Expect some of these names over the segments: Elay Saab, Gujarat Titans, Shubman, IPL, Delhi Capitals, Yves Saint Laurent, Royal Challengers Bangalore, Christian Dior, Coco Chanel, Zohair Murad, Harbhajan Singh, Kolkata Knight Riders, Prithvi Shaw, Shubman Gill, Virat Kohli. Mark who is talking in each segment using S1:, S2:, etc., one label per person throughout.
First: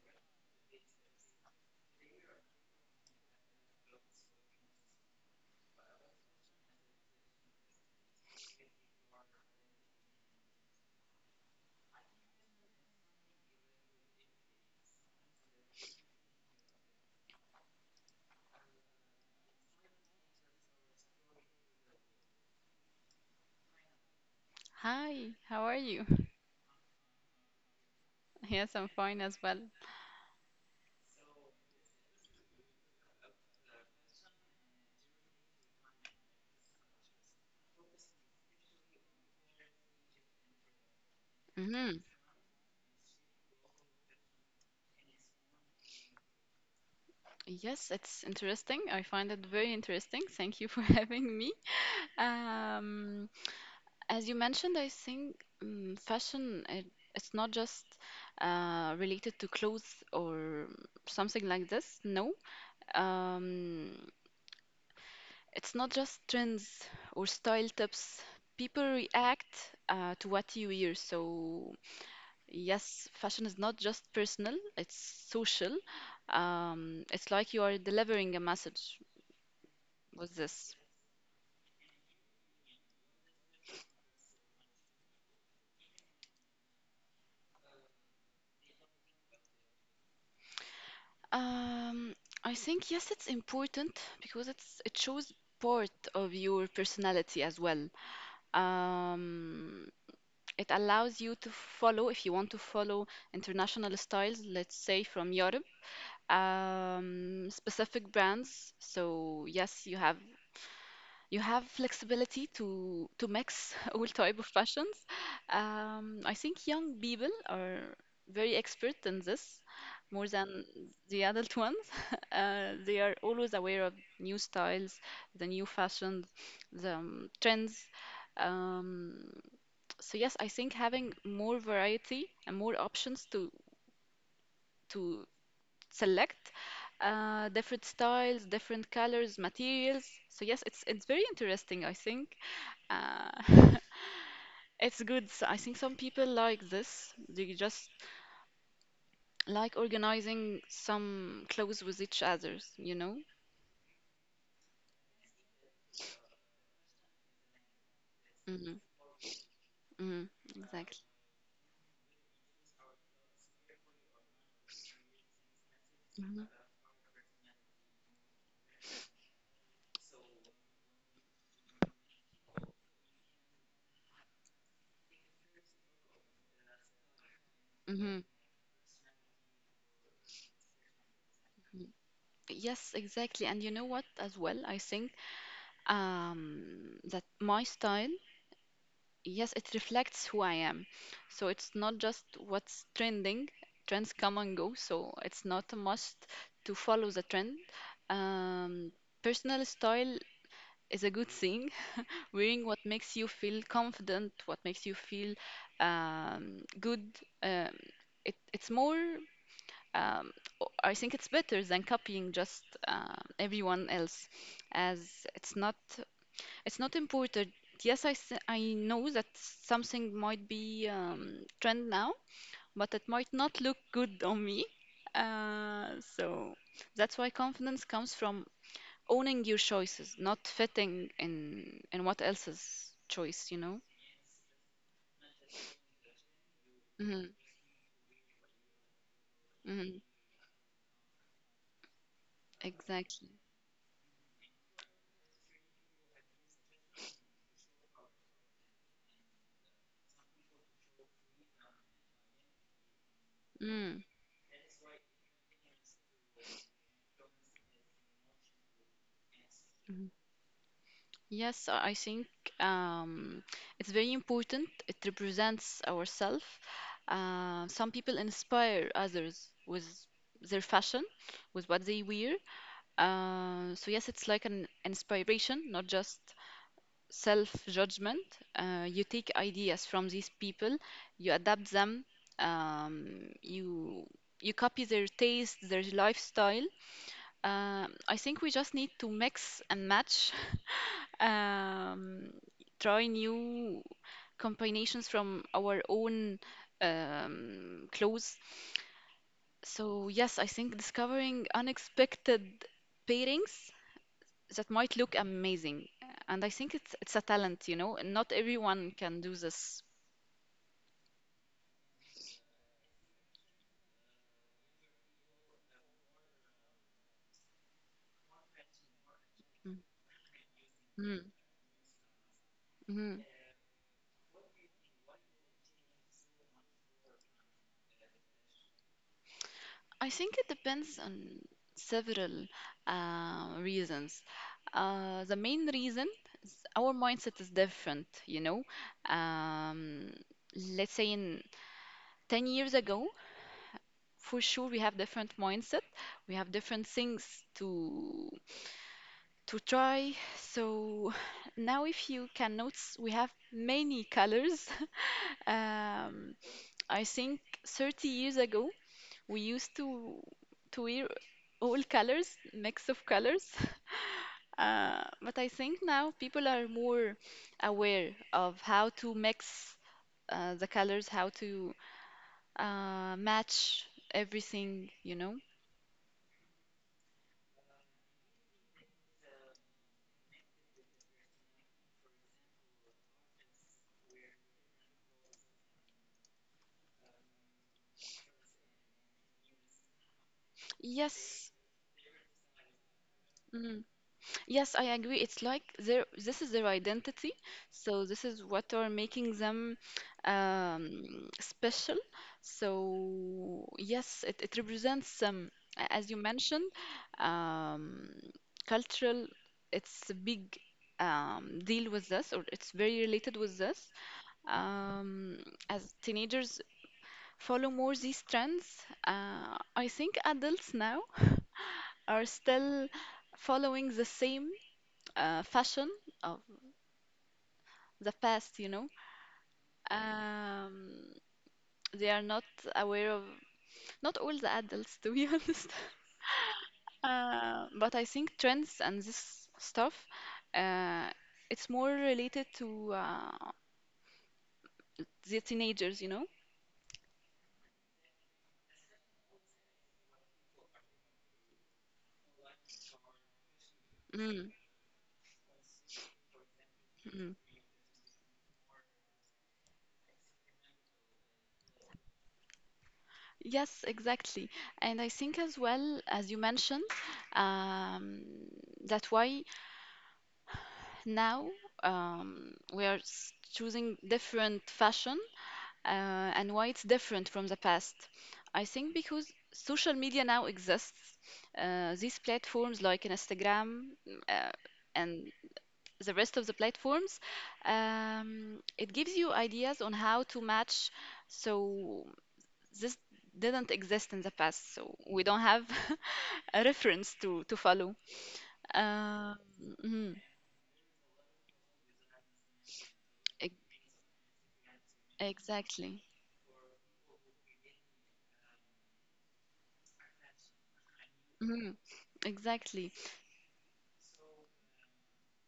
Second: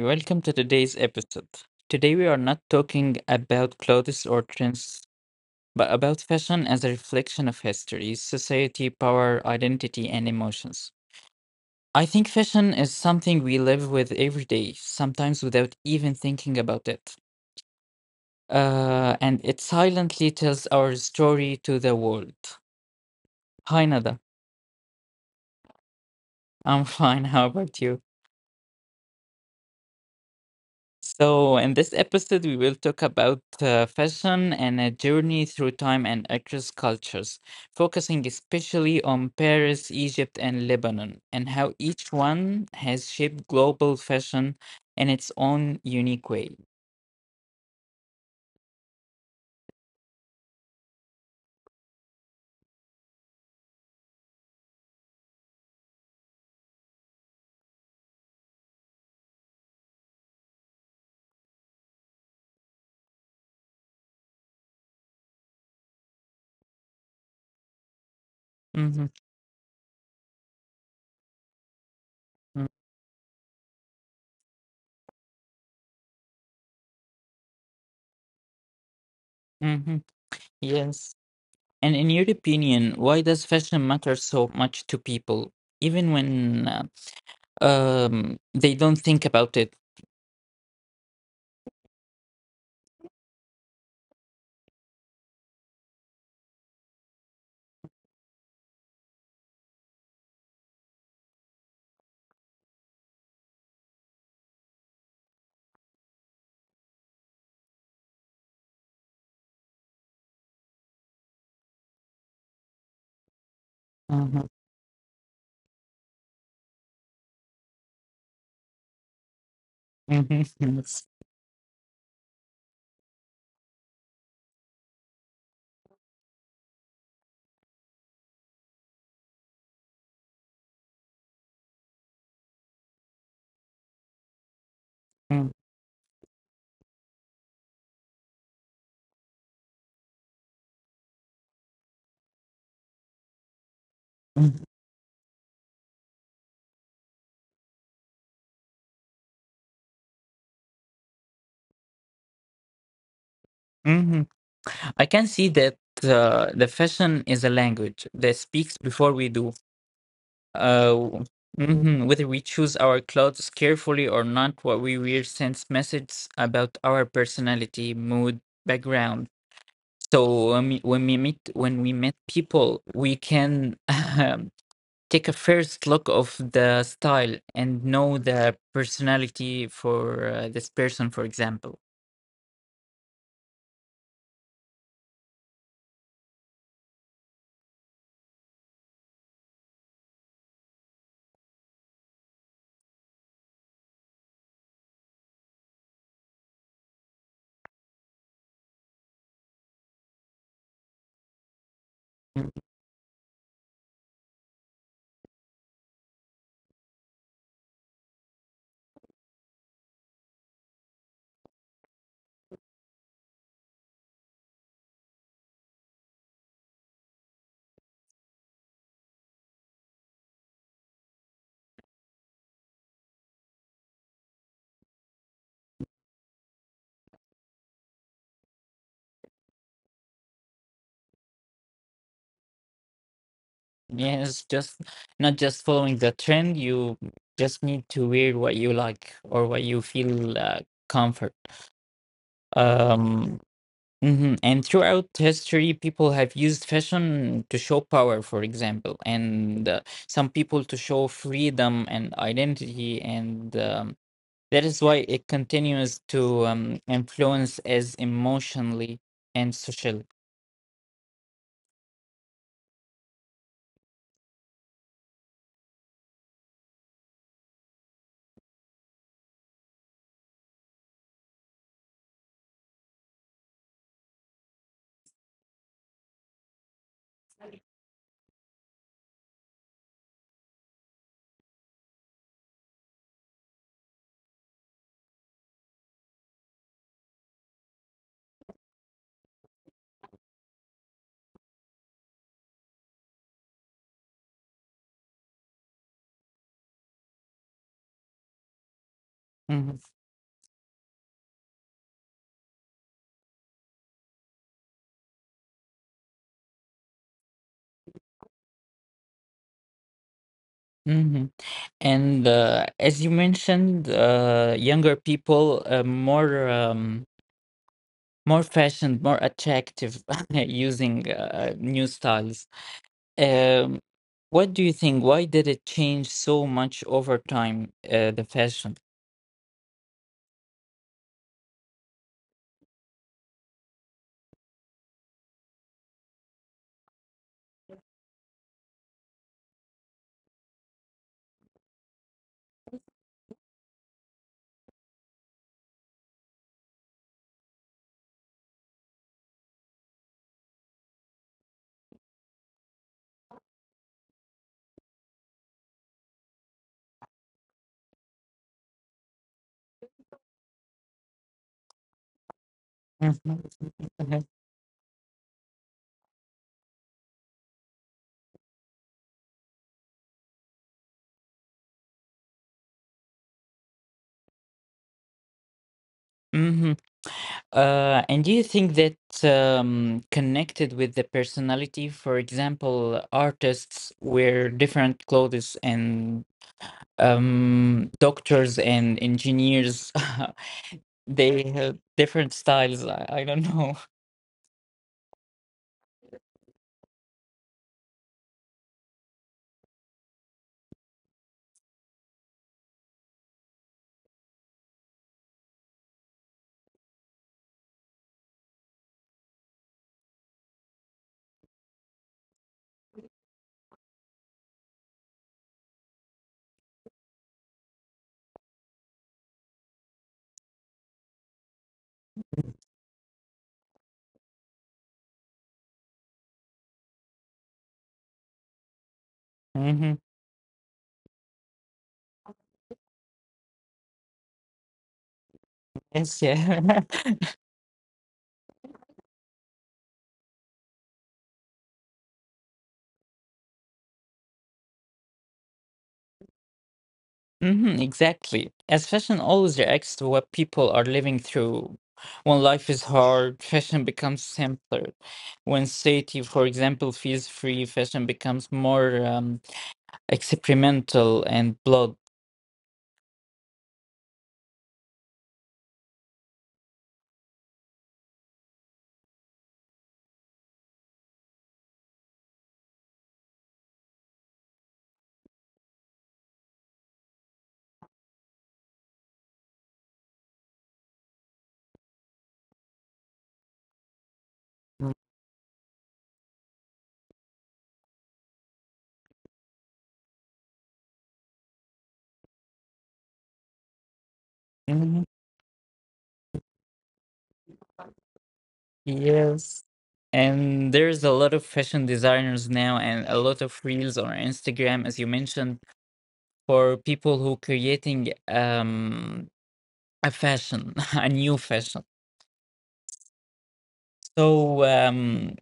S1: welcome to today's episode. Today we are not talking about clothes or trends, but about fashion as a reflection of history, society, power, identity, and emotions. I think fashion is something we live with every day, sometimes without even thinking about it. And it silently tells our story to the world. Hi, Nada.
S2: Hi, how are you?
S1: I'm fine. How about you?
S2: Yes, I'm fine as well.
S1: In this episode, we will talk about fashion and a journey through time and across cultures, focusing especially on Paris, Egypt, and Lebanon, and how
S2: hmm
S1: each one has shaped global fashion in its own unique way.
S2: Yes, it's interesting. I find it very interesting. Thank you for having me. Um, as you mentioned, I think um, fashion it, it's not just related to clothes or something like this. No, um, it's not just trends or style tips. People
S1: Hmm.
S2: react to what you wear, so yes, fashion is not just personal, it's social. It's like you are delivering a message
S1: Hmm.
S2: with this.
S1: Yes. And in your opinion, why does fashion matter so much to people, even when they don't think about it?
S2: Um, I think yes, it's important because it shows part of your personality as well. Um, it allows you to follow if you want to follow international styles, let's say from Europe, specific brands. So yes, you have flexibility to mix all type of
S1: Mhm.
S2: passions. I think young people are very expert in this, more
S1: Mhm.
S2: than
S1: Yes.
S2: the adult ones. They are always aware of new styles, the new fashions, the trends. Um, so yes, I think having more variety and more options to
S1: Mm.
S2: select different styles, different colors, materials. So yes, it's very interesting, I think. Uh,
S1: Mm.
S2: it's good. So I think some people like this. They just like organizing some clothes with each others, you know?
S1: Mhm. I can see that the fashion is a language that
S2: Mm-hmm.
S1: speaks before we do.
S2: Mm-hmm. Exactly.
S1: Uh, mhm, Whether we choose our clothes carefully or not, what we wear sends
S2: Mm-hmm.
S1: messages about our personality, mood, background. So when we meet people, we can um, take a first look of the style and
S2: Mm-hmm.
S1: know the personality for this person, for
S2: Mm-hmm.
S1: example.
S2: Yes, exactly. And you know what, as well, I think that my style, yes, it reflects who I am. So it's not just what's trending. Trends come and go, so it's not a must to follow the trend. Um, Personal style is a good thing. Wearing what makes you feel confident, what makes you feel good. Um, it's more, um, I think it's better than copying just everyone else, as it's not it's not important. Yes, I know that something might be trend now, but it might not look good on me. So that's why confidence comes from owning your choices, not fitting in what else's choice, you know?
S1: Yes, just not just following the trend. You
S2: Mm-hmm.
S1: just need to wear what you like or what you
S2: Mm-hmm.
S1: feel comfort.
S2: Exactly.
S1: Um, And throughout history, people have used fashion to show power, for example, and some people to show freedom and identity. And
S2: Mm-hmm.
S1: that is why it continues to influence as emotionally and socially.
S2: Yes, I think um, it's very important. It represents ourselves. Some people inspire others with their fashion, with what they wear. So, yes, it's like an inspiration, not just self judgment. You take ideas from these people, you adapt them, um, you, you copy their taste, their lifestyle. I think we just need to mix and match um, try new combinations from our own clothes.
S1: Hmm.
S2: So, yes, I think discovering unexpected pairings that might look amazing. And I think it's a talent, you know, and not everyone can do this.
S1: Hmm. And as you mentioned, younger people more more fashioned, more attractive using
S2: Mm-hmm.
S1: new styles.
S2: Mm-hmm.
S1: Um, what do you think? Why did it change so much over time, the fashion?
S2: I think it depends on several reasons. The main reason is our mindset is different, you know. Um, let's say in 10 years ago, for sure we have different mindset, we have different things to to try. So now if you can notice, we have many colors. Um, I think 30 years ago, we used to wear all colors, mix of
S1: Mm-hmm.
S2: colors. But I think now people are more aware of how to mix the colors, how to match everything, you know?
S1: Hmm. And do you think that connected with the personality? For example, artists wear different clothes, and doctors and engineers They
S2: Yes.
S1: have different styles. I don't
S2: Mm,
S1: know.
S2: yes, I agree. It's like their this is their identity, so this is what are making them special. So yes, it represents as you mentioned, um, cultural. It's a big deal with this, or it's very related with this. Um, as teenagers follow more these trends, I think adults now are still following the same fashion of the past, you know.
S1: Hmm.
S2: Um, they are not aware of, not all the adults, to be honest.
S1: Yes, yeah.
S2: But I think trends and this stuff, uh, it's more related to the teenagers, you know.
S1: Hmm, exactly. As fashion always reacts to what people are living through. When life is hard, fashion becomes
S2: Mm,
S1: simpler. When safety, for example, feels
S2: mm.
S1: free, fashion becomes more experimental and blood.
S2: Yes, exactly. And I think as well, as you mentioned, um, that why now choosing different fashion and why it's different from the past. I think because social media now exists, these platforms like Instagram uh, and the rest of the platforms, it gives you ideas on how to match. So this didn't exist in the past, so
S1: Mhm.
S2: we don't have a reference to follow. Um,
S1: Yes.
S2: mhm,
S1: And there's a lot of fashion designers now and a lot of
S2: ex-
S1: reels on Instagram, as you mentioned,
S2: exactly.
S1: for people who creating a fashion, a new
S2: Mhm,
S1: fashion.
S2: exactly.
S1: So um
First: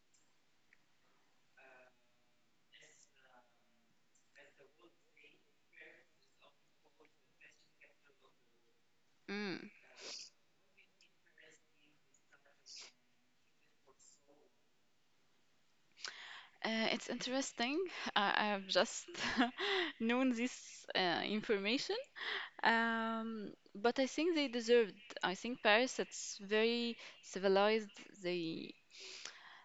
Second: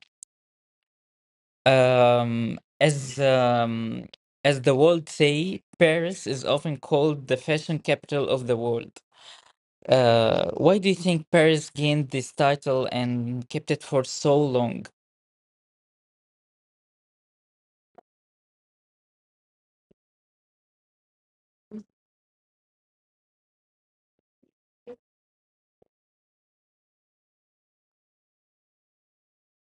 S1: um as um as the world say, Paris is often called the fashion capital of the world.
S2: Mm.
S1: Why do you think Paris gained this title and kept it for so long?
S2: It's interesting. I I've just known this information, but I think they deserved. I think Paris, it's very civilized. They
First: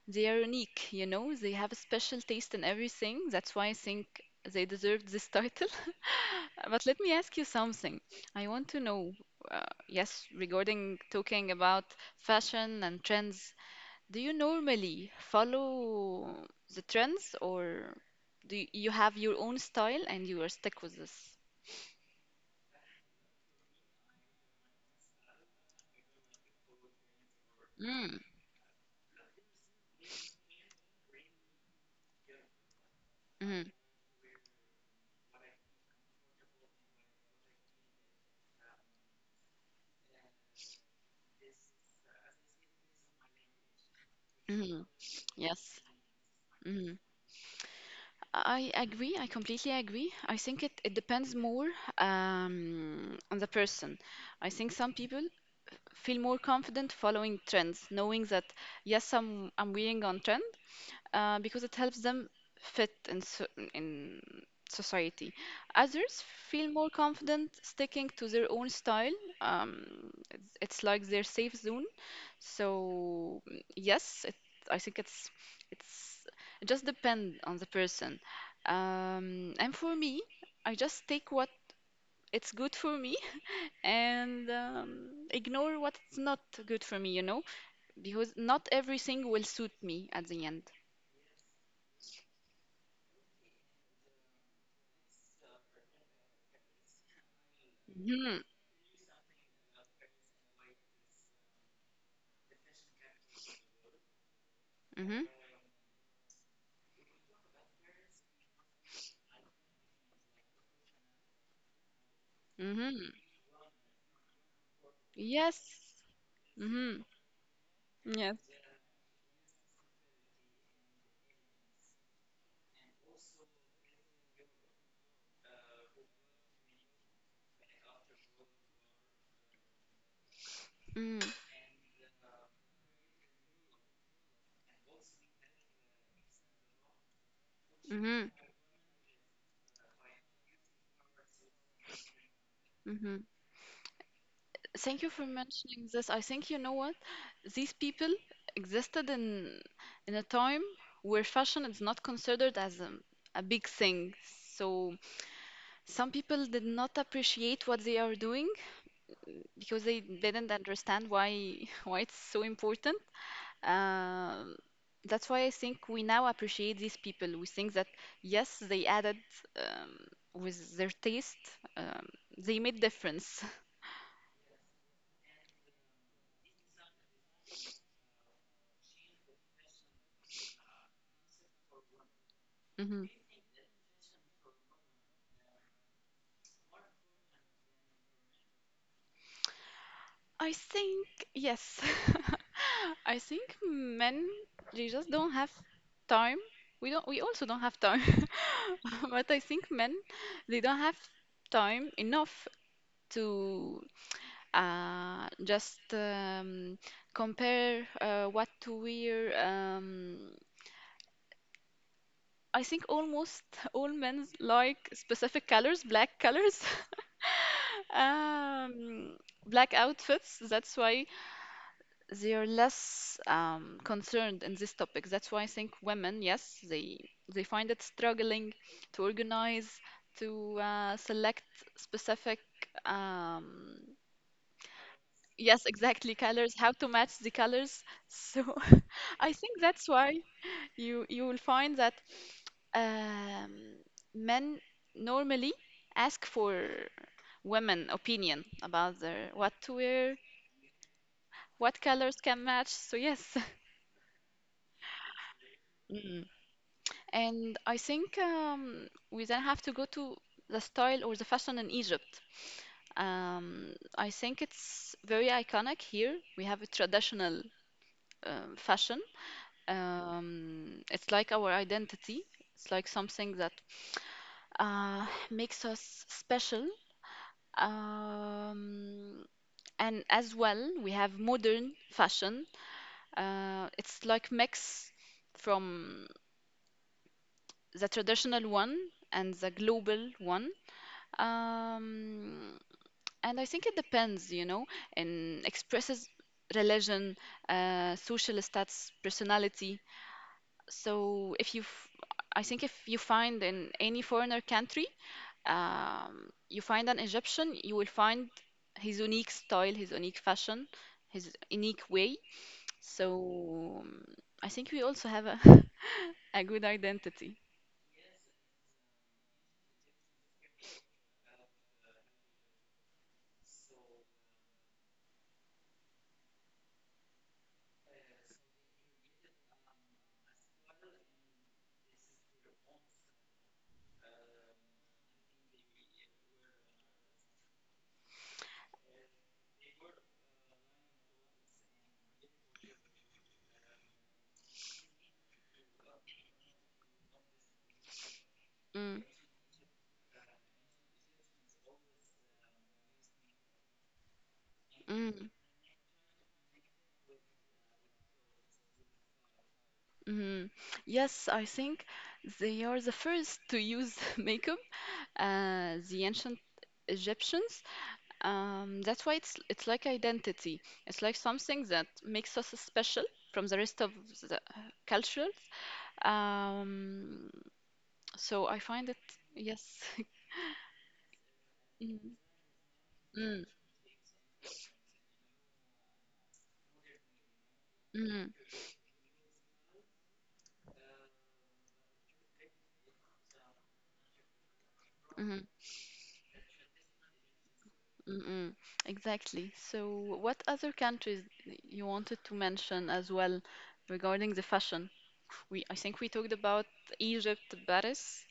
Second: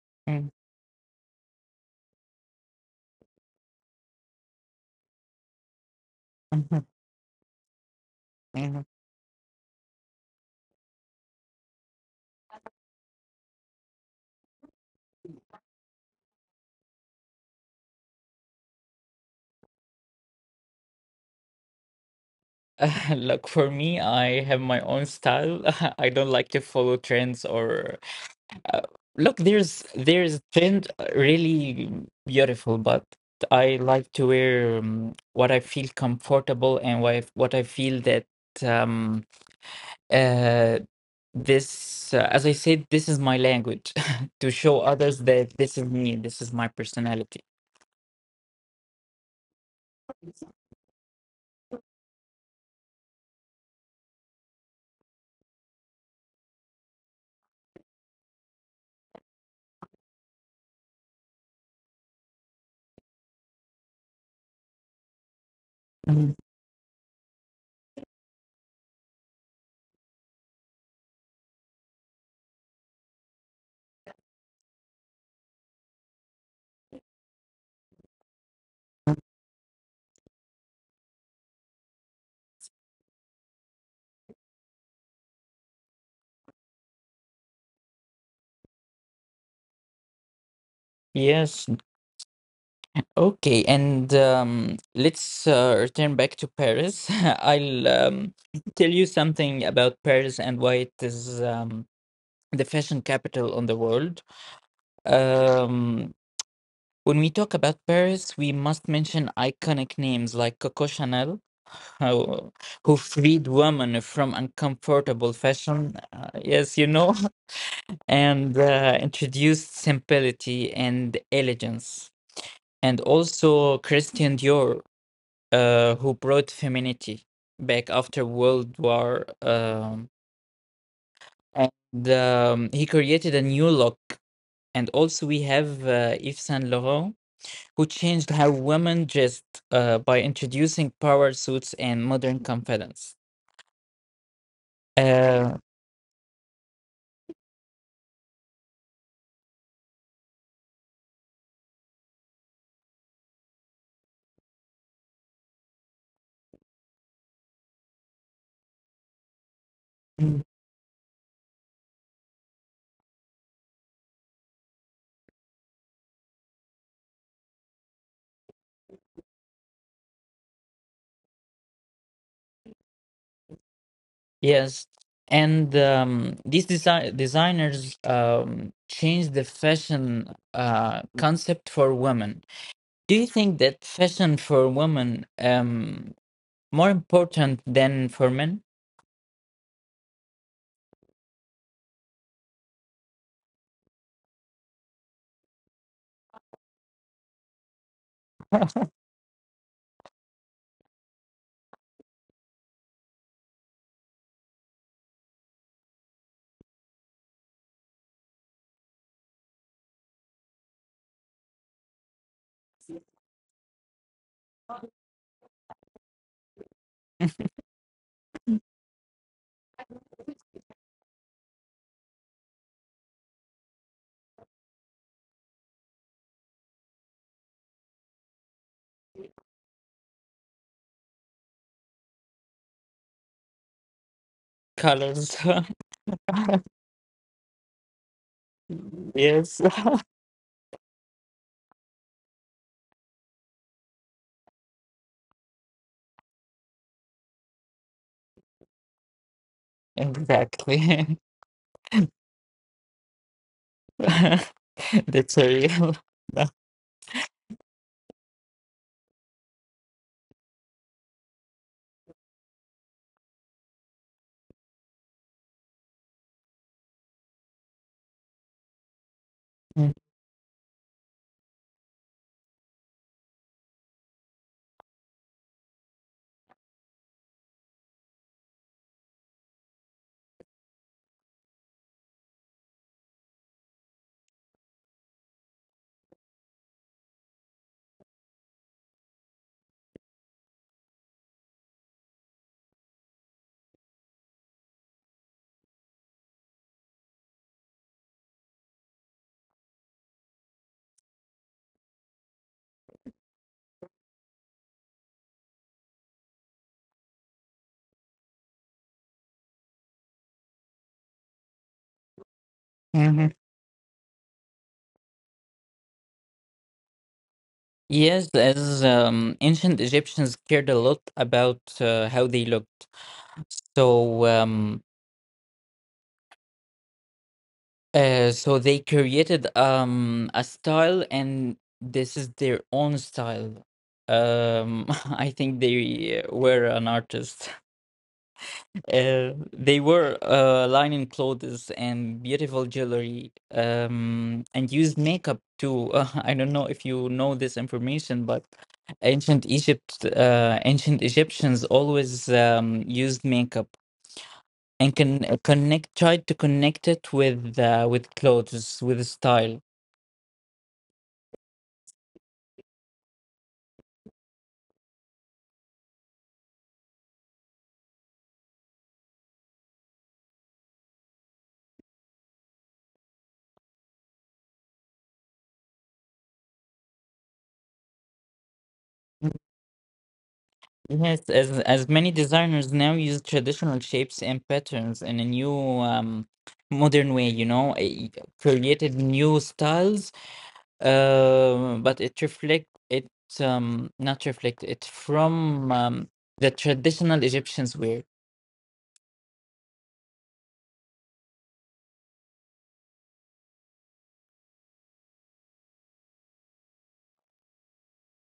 S2: they are
S1: Mm.
S2: unique, you know. They have a special taste in everything. That's why I think they deserved this title.
S1: Mhm.
S2: But let me ask you something. I want to
S1: Mhm.
S2: know, yes, regarding talking about fashion and trends. Do you normally follow the trends, or do you have your own style and you are stick with this?
S1: Look, for me, I have my own style. I don't like to follow trends or
S2: Mm,
S1: uh, look, there's trend really beautiful, but
S2: mm,
S1: I like to wear what I feel comfortable and what I feel that um uh this as I said, this is my language to show
S2: mm,
S1: others that this
S2: yes.
S1: is me, this is my
S2: Mm.
S1: personality.
S2: I agree. I completely agree. I think it depends more on the person. I think some people feel more confident following trends, knowing that yes, I'm wearing on trend, because it helps them fit in so in society. Others
S1: Mm.
S2: feel more confident sticking to their own style. Um, it's like their safe zone. So mm, yes, I think it's it just depend on the person. And for me, I just take what it's good for me and ignore what's not good for me, you know, because not everything will suit me at the end.
S1: Yes. Okay, and let's return back to Paris. I'll
S2: Hmm.
S1: tell you something about Paris and why it is the fashion capital on the world. Um, when we talk about Paris, we must mention iconic names like Coco Chanel, who,
S2: Mm-hmm.
S1: who freed women from
S2: Yes.
S1: uncomfortable fashion.
S2: Mm-hmm.
S1: Yes, you know,
S2: Yes.
S1: and introduced simplicity and elegance. And also Christian Dior who brought femininity back after World War.
S2: Mm,
S1: And he created a new look. And also, we have Yves Saint Laurent, who
S2: mhm,
S1: changed how women dressed by introducing power suits and modern
S2: mhm.
S1: confidence.
S2: Thank you for
S1: Uh,
S2: mentioning this. I think you know what? These people existed in a time where fashion is not considered as a big thing. So some people did not appreciate what they are doing because they didn't
S1: Mm.
S2: understand why why it's so important. Um, that's why I think we now appreciate these people. We think that yes, they added um, with their taste, um, they made difference.
S1: Yes, and these designers changed the fashion concept for women.
S2: Mhm.
S1: Do you think that fashion for women more important than for men?
S2: I think yes. I think men they just don't have time. We don't. We also don't have time. But I think men they don't have time enough to just compare what to wear. I think almost all men like specific colors, black colors, um, black outfits. That's why they are less concerned in this topic. That's why I think women, yes, they find it struggling to organize, to select specific, um,
S1: Colors.
S2: yes, exactly colors, how to match the colors. So I
S1: Yes.
S2: think that's why you will find that um, men normally ask for women opinion about their what to wear,
S1: Exactly.
S2: what colors can match. So yes,
S1: That's a real.
S2: Mm. And I think we then have to go to the style or the fashion in Egypt. I think it's very iconic here. We have a traditional fashion. It's like our identity. It's like something that makes us special. Um, and as well, we have modern fashion. It's like mix from the traditional one and the global one. Um, and I think it depends, you know, and expresses religion, social status, personality. So if I think if you find in any foreigner country, you find an Egyptian, you will find his unique style, his unique fashion, his unique way. So
S1: Mhm.
S2: I think we also have a, a good identity.
S1: Yes, as ancient Egyptians cared a lot about how they looked. So, uh, so they created a style and this is their own style. Um, I think they were an artist. They were lining clothes and beautiful jewelry and used makeup too. I don't know if you know this information, but
S2: Mm,
S1: ancient Egyptians always used makeup and
S2: mm,
S1: can connect tried to connect it with clothes with style.
S2: mhm. Yes, I think they are the first to use makeup, the ancient Egyptians. That's why it's like identity. It's like something that makes us special from the rest of the cultures. Um, so I find it, yes.
S1: Yes, as many
S2: Mm,
S1: designers now use
S2: mm,
S1: traditional shapes and patterns in a new um, modern way, you know,
S2: mm,
S1: created new styles, but it reflect it not reflect it
S2: mm,
S1: from the traditional Egyptians wear.
S2: mm, mm. Exactly. So what other countries you wanted to mention as well regarding the fashion? We I think we talked about Egypt, Paris.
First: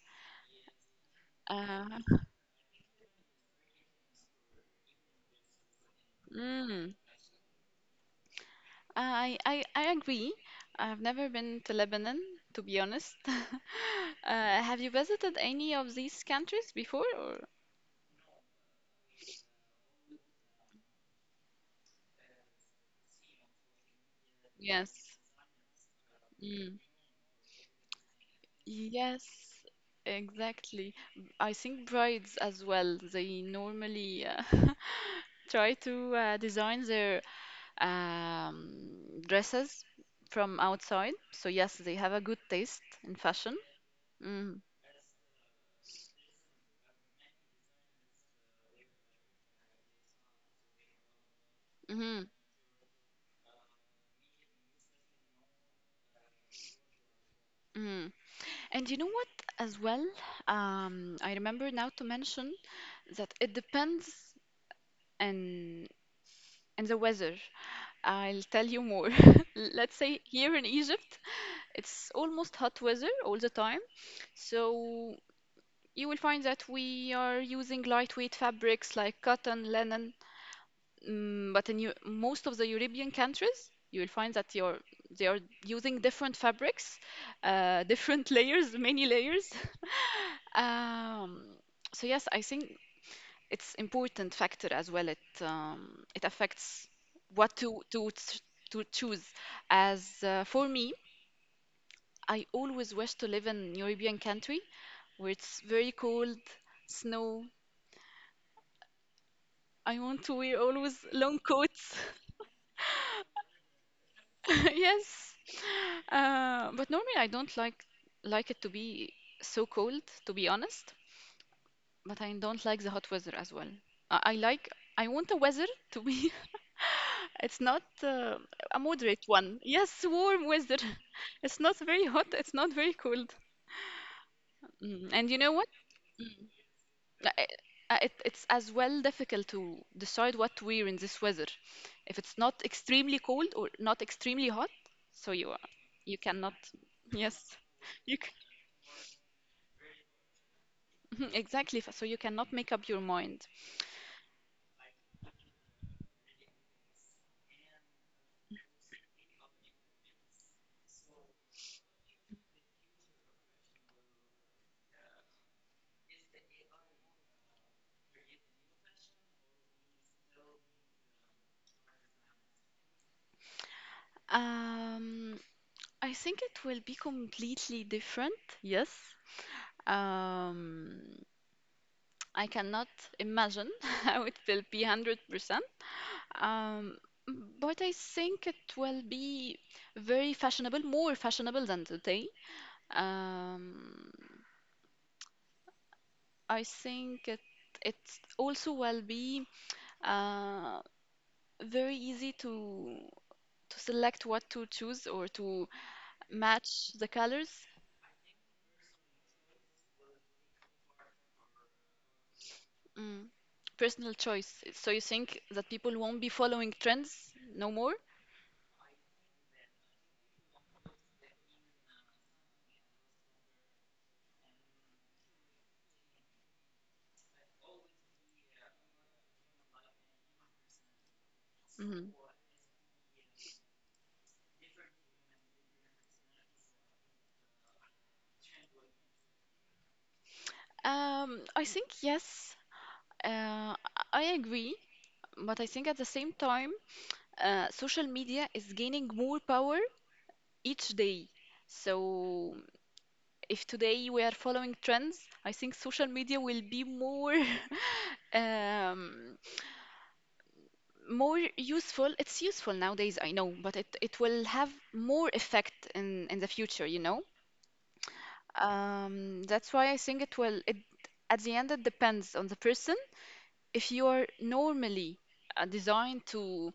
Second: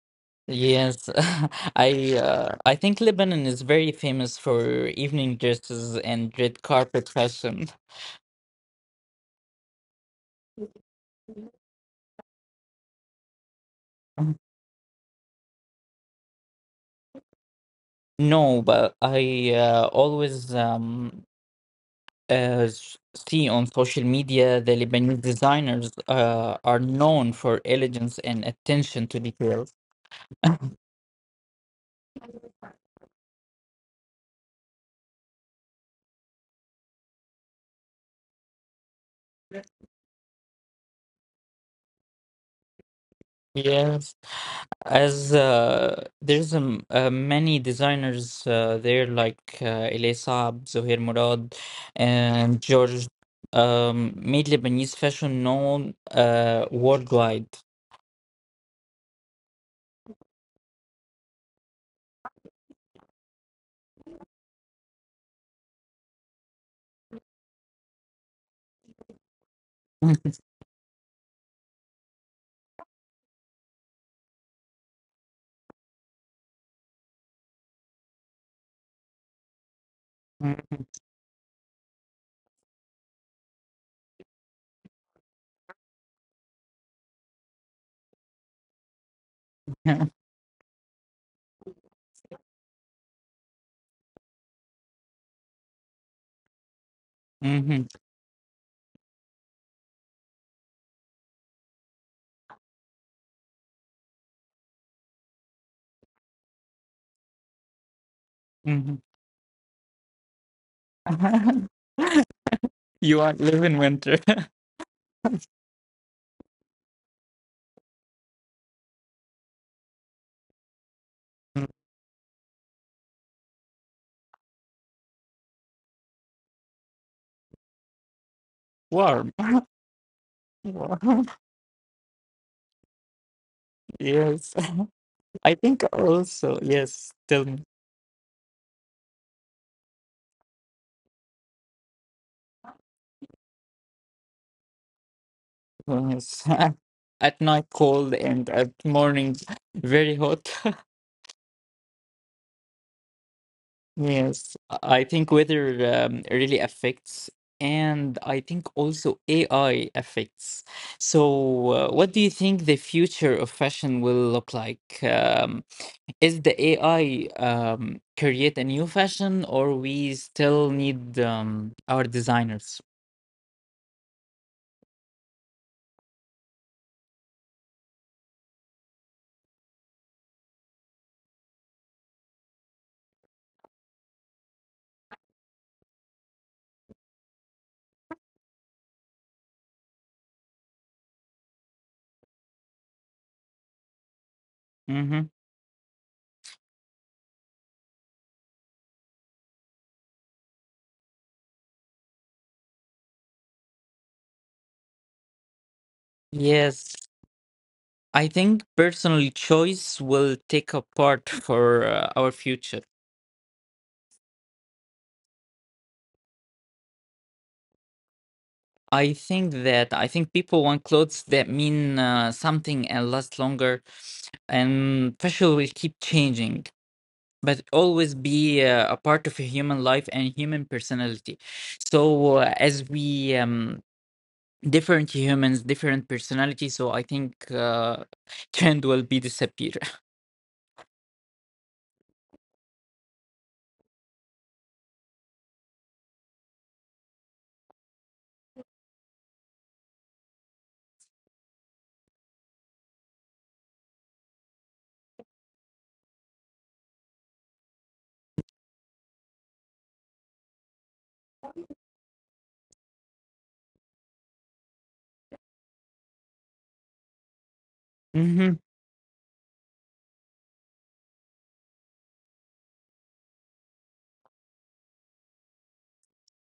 S1: Yes,
S2: Uh,
S1: I think Lebanon is very famous for evening dresses and red
S2: mm,
S1: carpet fashion.
S2: I agree. I've never been to Lebanon, to be honest. Have you visited any of these countries before, or?
S1: No, but I always. As see on social media, the
S2: Yes.
S1: Lebanese designers are
S2: Mm.
S1: known for elegance and attention to
S2: Yes,
S1: details.
S2: exactly. I think brides as well, they normally try to design their um, dresses from outside. So yes, they have a good taste in fashion.
S1: Yes,
S2: Mm.
S1: as there's many designers there like Elay Saab, Zohair Murad,
S2: Hmm.
S1: and George made Lebanese fashion known worldwide.
S2: Hmm. And you know what, as well, I remember now to mention that it depends and and the weather. I'll tell you more. Let's say here in Egypt, it's almost hot weather all the time, so you will find that we are using lightweight fabrics like cotton, linen.
S1: Mhm.
S2: Mm, but in most of the European countries, you will find that you're they are using different fabrics, different layers, many layers. Um, so yes, I think it's important factor as well. It affects what
S1: Mhm.
S2: to choose. As for me, I always wish to live in European country where it's very cold, snow.
S1: Mhm.
S2: I want to wear always long coats.
S1: You want live in winter.
S2: Yes. But normally I don't like it to be so cold, to be honest. But I don't like the hot weather as well. I, I like I want the weather to be it's not a moderate
S1: Warm.
S2: one. Yes, warm weather. It's not very hot, it's not very cold.
S1: Yes.
S2: Mm. And you know
S1: I
S2: what?
S1: think also, yes,
S2: Uh, uh,
S1: still
S2: it's as well difficult to decide what to wear in this weather. If it's not extremely cold or not extremely hot, so you are, you
S1: yes.
S2: cannot,
S1: At
S2: yes,
S1: night cold
S2: you c
S1: and at morning very hot.
S2: exactly. So you cannot make up your mind.
S1: Yes, I think weather really affects, and I think also AI affects. So, what do you think the future of fashion will look like? Is the AI create a new fashion, or we still need our designers?
S2: Um, I think it will be completely different. Yes. Um, I cannot imagine how it will be 100%. Um, but I think it will be very fashionable, more fashionable than today. Um,
S1: Mm-hmm.
S2: I think it also will be uh, very easy to select what to choose or to match
S1: Yes.
S2: the colors.
S1: I think personal choice will take a part for our future.
S2: Mm. Personal choice. So you think that people won't be following trends no more?
S1: I think people want clothes that mean something and last longer, and fashion will keep changing, but always be a part of a human life and human personality.
S2: Mhm.
S1: So as we different humans, different personalities, so I think trend will be disappear.
S2: I think yes. Uh, I agree, but I think at the same time, social media is gaining more power each day. So, if today we are following trends, I think social media will be more um, more useful. It's useful nowadays, I know, but it will have more effect in the future, you know? That's why I think at the end, it depends on the person. If you are normally designed to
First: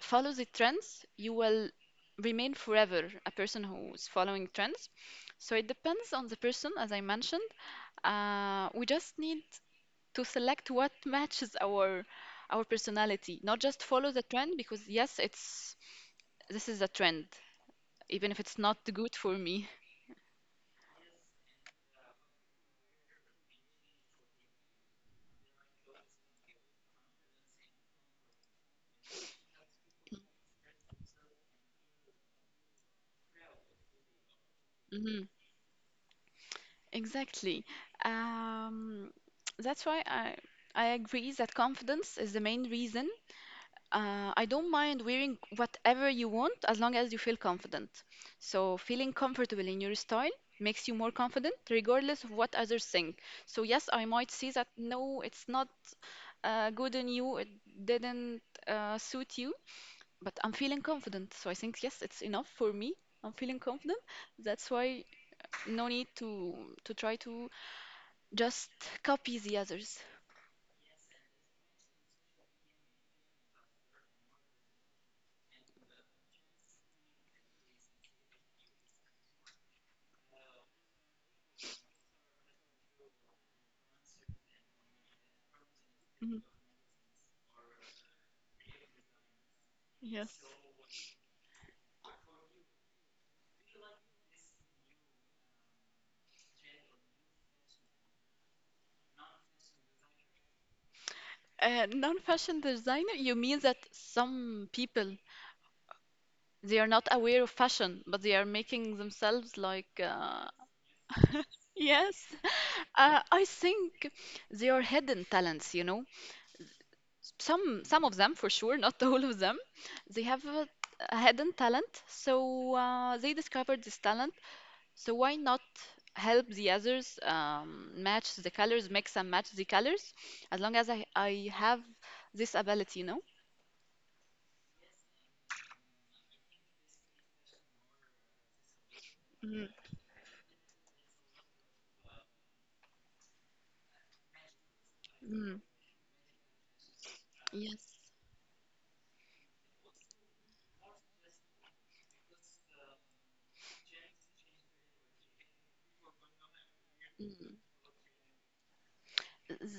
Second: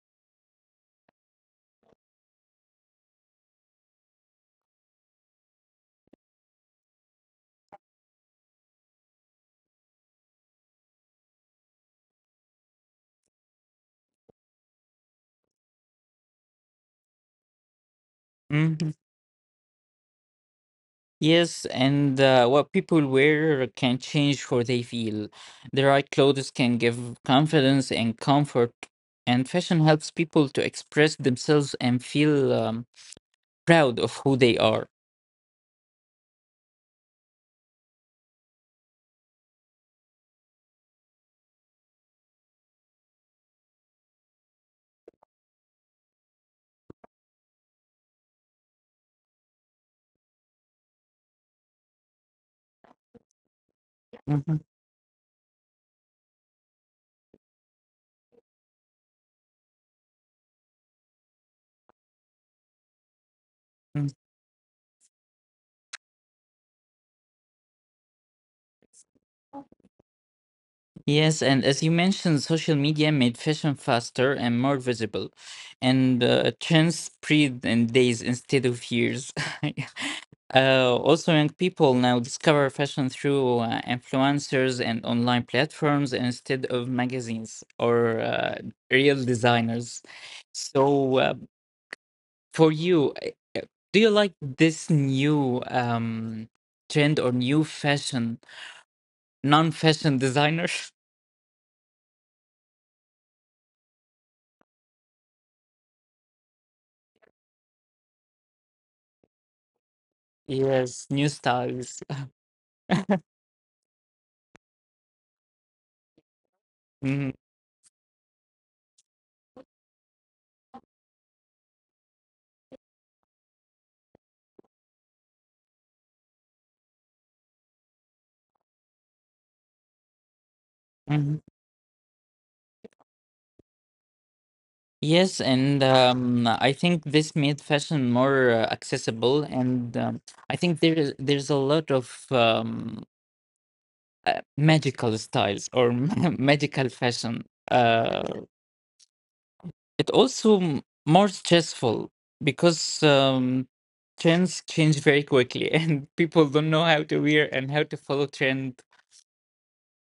S2: follow the trends, you will remain forever a person who's following trends. So it depends on the person, as I mentioned. We just need to select what matches our personality, not just follow the trend because yes, it's this is a trend, even if it's not
S1: Hmm.
S2: good for me.
S1: Yes, and what people wear can change how they feel. The right clothes can give confidence and comfort, and fashion helps people to express themselves and feel proud of who they are.
S2: Hmm. Exactly. Um, that's why I agree that confidence is the main reason. I don't mind wearing whatever you want as long as you feel confident. So, feeling comfortable in your style makes you more confident regardless of what others think. So, yes, I might see that
S1: Mhm.
S2: no, it's not good on you, it didn't suit you, but I'm feeling confident. So, I think, yes, it's enough for me. I'm feeling confident.
S1: Mm.
S2: That's why no need to try to just copy the others.
S1: Yes, and as you mentioned, social media made fashion faster and more visible, and trends spread in days instead of years. Also, young people now discover fashion through influencers and online platforms
S2: Mhm.
S1: instead of magazines or real designers.
S2: Yes.
S1: So, for you, uh, do you like this new trend or new fashion, non-fashion designer?
S2: Non-fashion designer, you mean that some people they are not aware of fashion, but they are making themselves like
S1: Yes, new styles.
S2: yes. I think they are hidden talents. Some of them for sure, not all of them. They have a hidden talent, so they discovered this talent. So why not help the others match the colors, mix and match the colors, as long as I
S1: Mhm.
S2: I have this ability.
S1: Yes, and I think this made fashion more accessible, and
S2: Mm,
S1: I think there's a lot of magical styles
S2: mm,
S1: or magical fashion.
S2: yes.
S1: Uh, it also more stressful because trends change very quickly, and people don't know how to wear and how
S2: Mm.
S1: to follow trend.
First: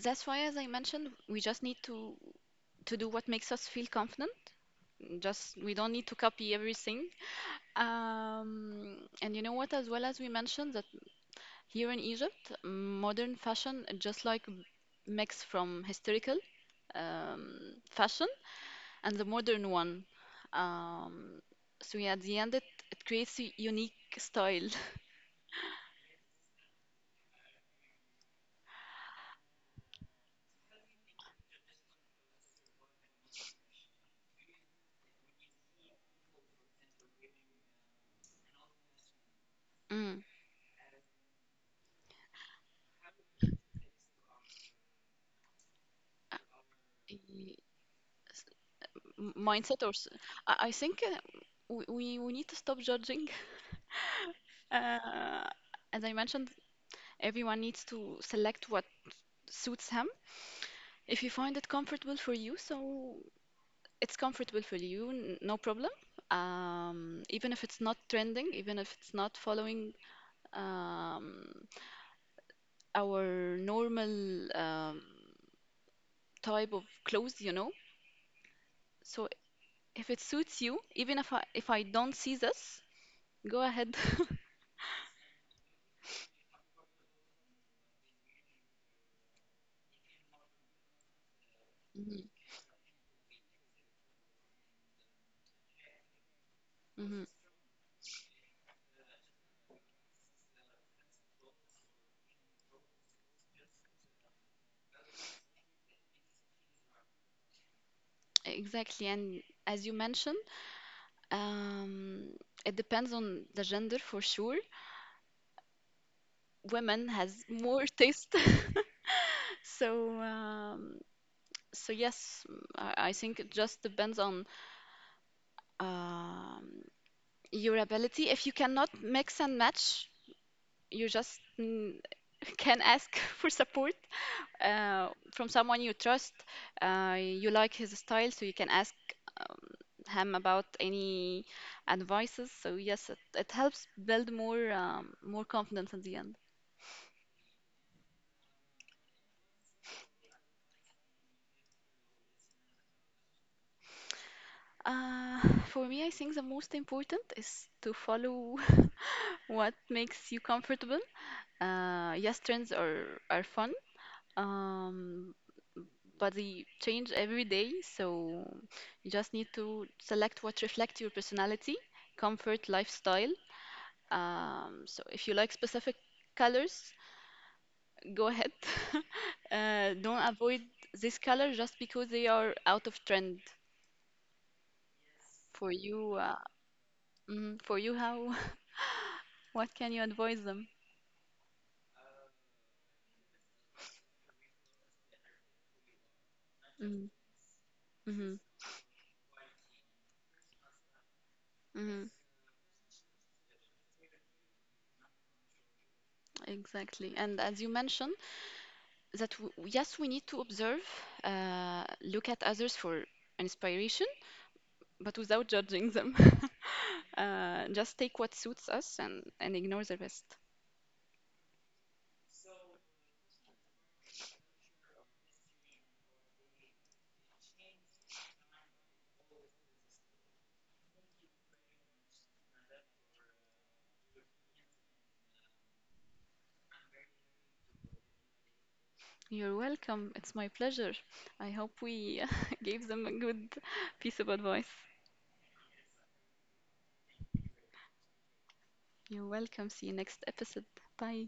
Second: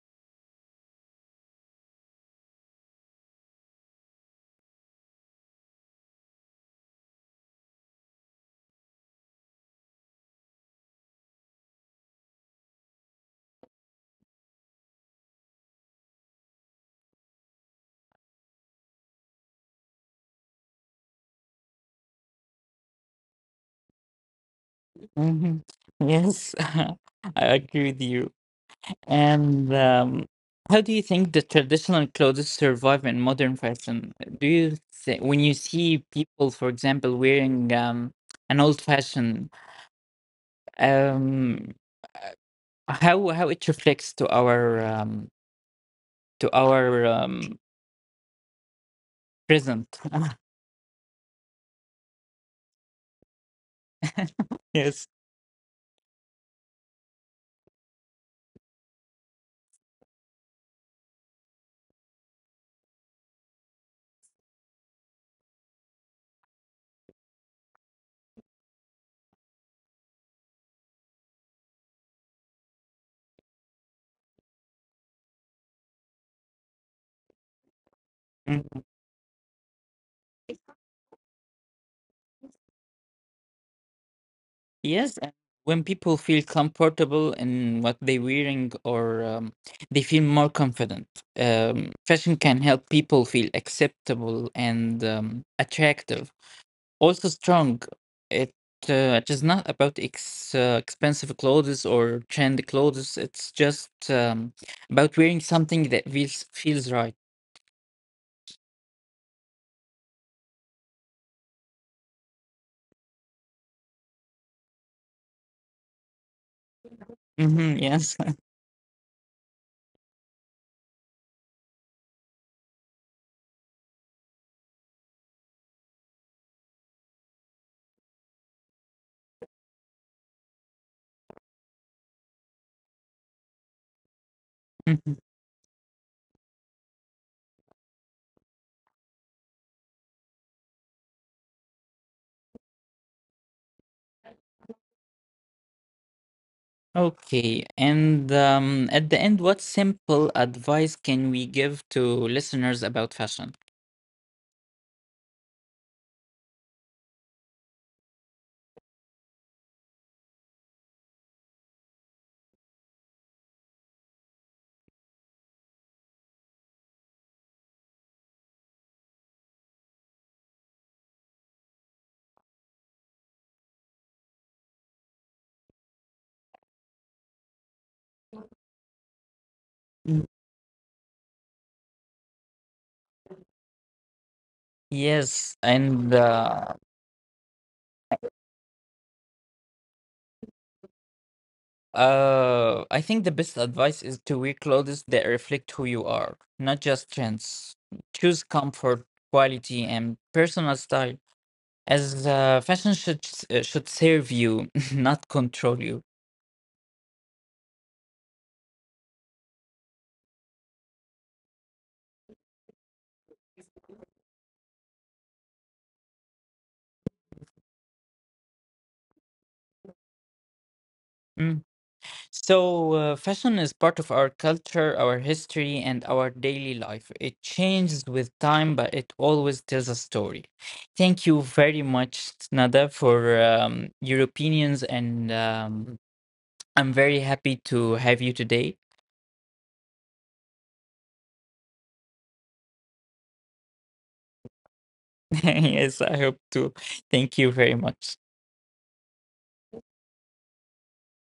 S2: That's why, as I mentioned, we just need to do what makes us feel confident. Just we don't need to copy everything. And you know what? As well as we mentioned that here in Egypt, modern fashion just like mix from historical fashion and the modern one. Um, so yeah, at the end, it creates a unique style.
S1: Mhm. Yes, I agree with you. And how do you think the traditional clothes survive in modern fashion? When you see people, for example, wearing an old fashion,
S2: Mm.
S1: um, uh, how it reflects to our
S2: Y- s- Mindset or
S1: present?
S2: s-. I think we need to stop judging.
S1: Yes.
S2: Uh, as I mentioned, everyone needs to select what suits him. If you find it comfortable for you, so it's comfortable for you, no problem. Even if it's not trending, even if it's not following um, our normal type of clothes.
S1: Mm.
S2: So if it suits you, even if I don't see this, go ahead.
S1: Yes, and when people feel comfortable in what they're wearing or they feel more confident,
S2: Mhm,
S1: fashion can help people feel acceptable and attractive.
S2: mhm.
S1: Also strong. It it is not about ex expensive clothes or trendy clothes. It's just about wearing something that feels right.
S2: Exactly. And as you mentioned. Um, it depends on the gender for sure. Women has more
S1: Hmm,
S2: taste,
S1: yes.
S2: so um, so yes, I think it just depends on um, your ability. If you cannot mix and match, you just can ask for support from someone you trust. You like his style, so you can ask um, him about any advices. So yes, it helps build more more confidence in the end.
S1: Okay, and at the end, what simple advice can we give to listeners about fashion?
S2: Uh, for me, I think the most important is to follow what makes you comfortable. Yes, trends are fun, um, but they change every day, so you just need to select what reflects your personality, comfort, lifestyle. So if you like specific colors, go ahead. Don't
S1: Mm.
S2: avoid this color just because they are out of trend. For
S1: Yes,
S2: you, uh,
S1: and
S2: for you, how what can you advise them?
S1: I think the best advice is to wear clothes that reflect who you are, not
S2: Mm,
S1: just trends.
S2: mhm,
S1: Choose comfort, quality, and personal style,
S2: mhm.
S1: as fashion should should serve you, not control you.
S2: Exactly. And as you mentioned, that w yes, we need to observe, look at others for inspiration, but without judging them. Just take what suits us and ignore the rest.
S1: Mm. So, fashion is part of our culture, our history, and our daily life. It changes with time, but it always tells a story. Thank you very much, Nada, for your opinions, and I'm very happy to have you today.
S2: You're welcome. It's my pleasure. I hope we gave them a good piece of advice.
S1: Yes, I hope to. Thank you very much.
S2: You're welcome. See you next episode. Bye.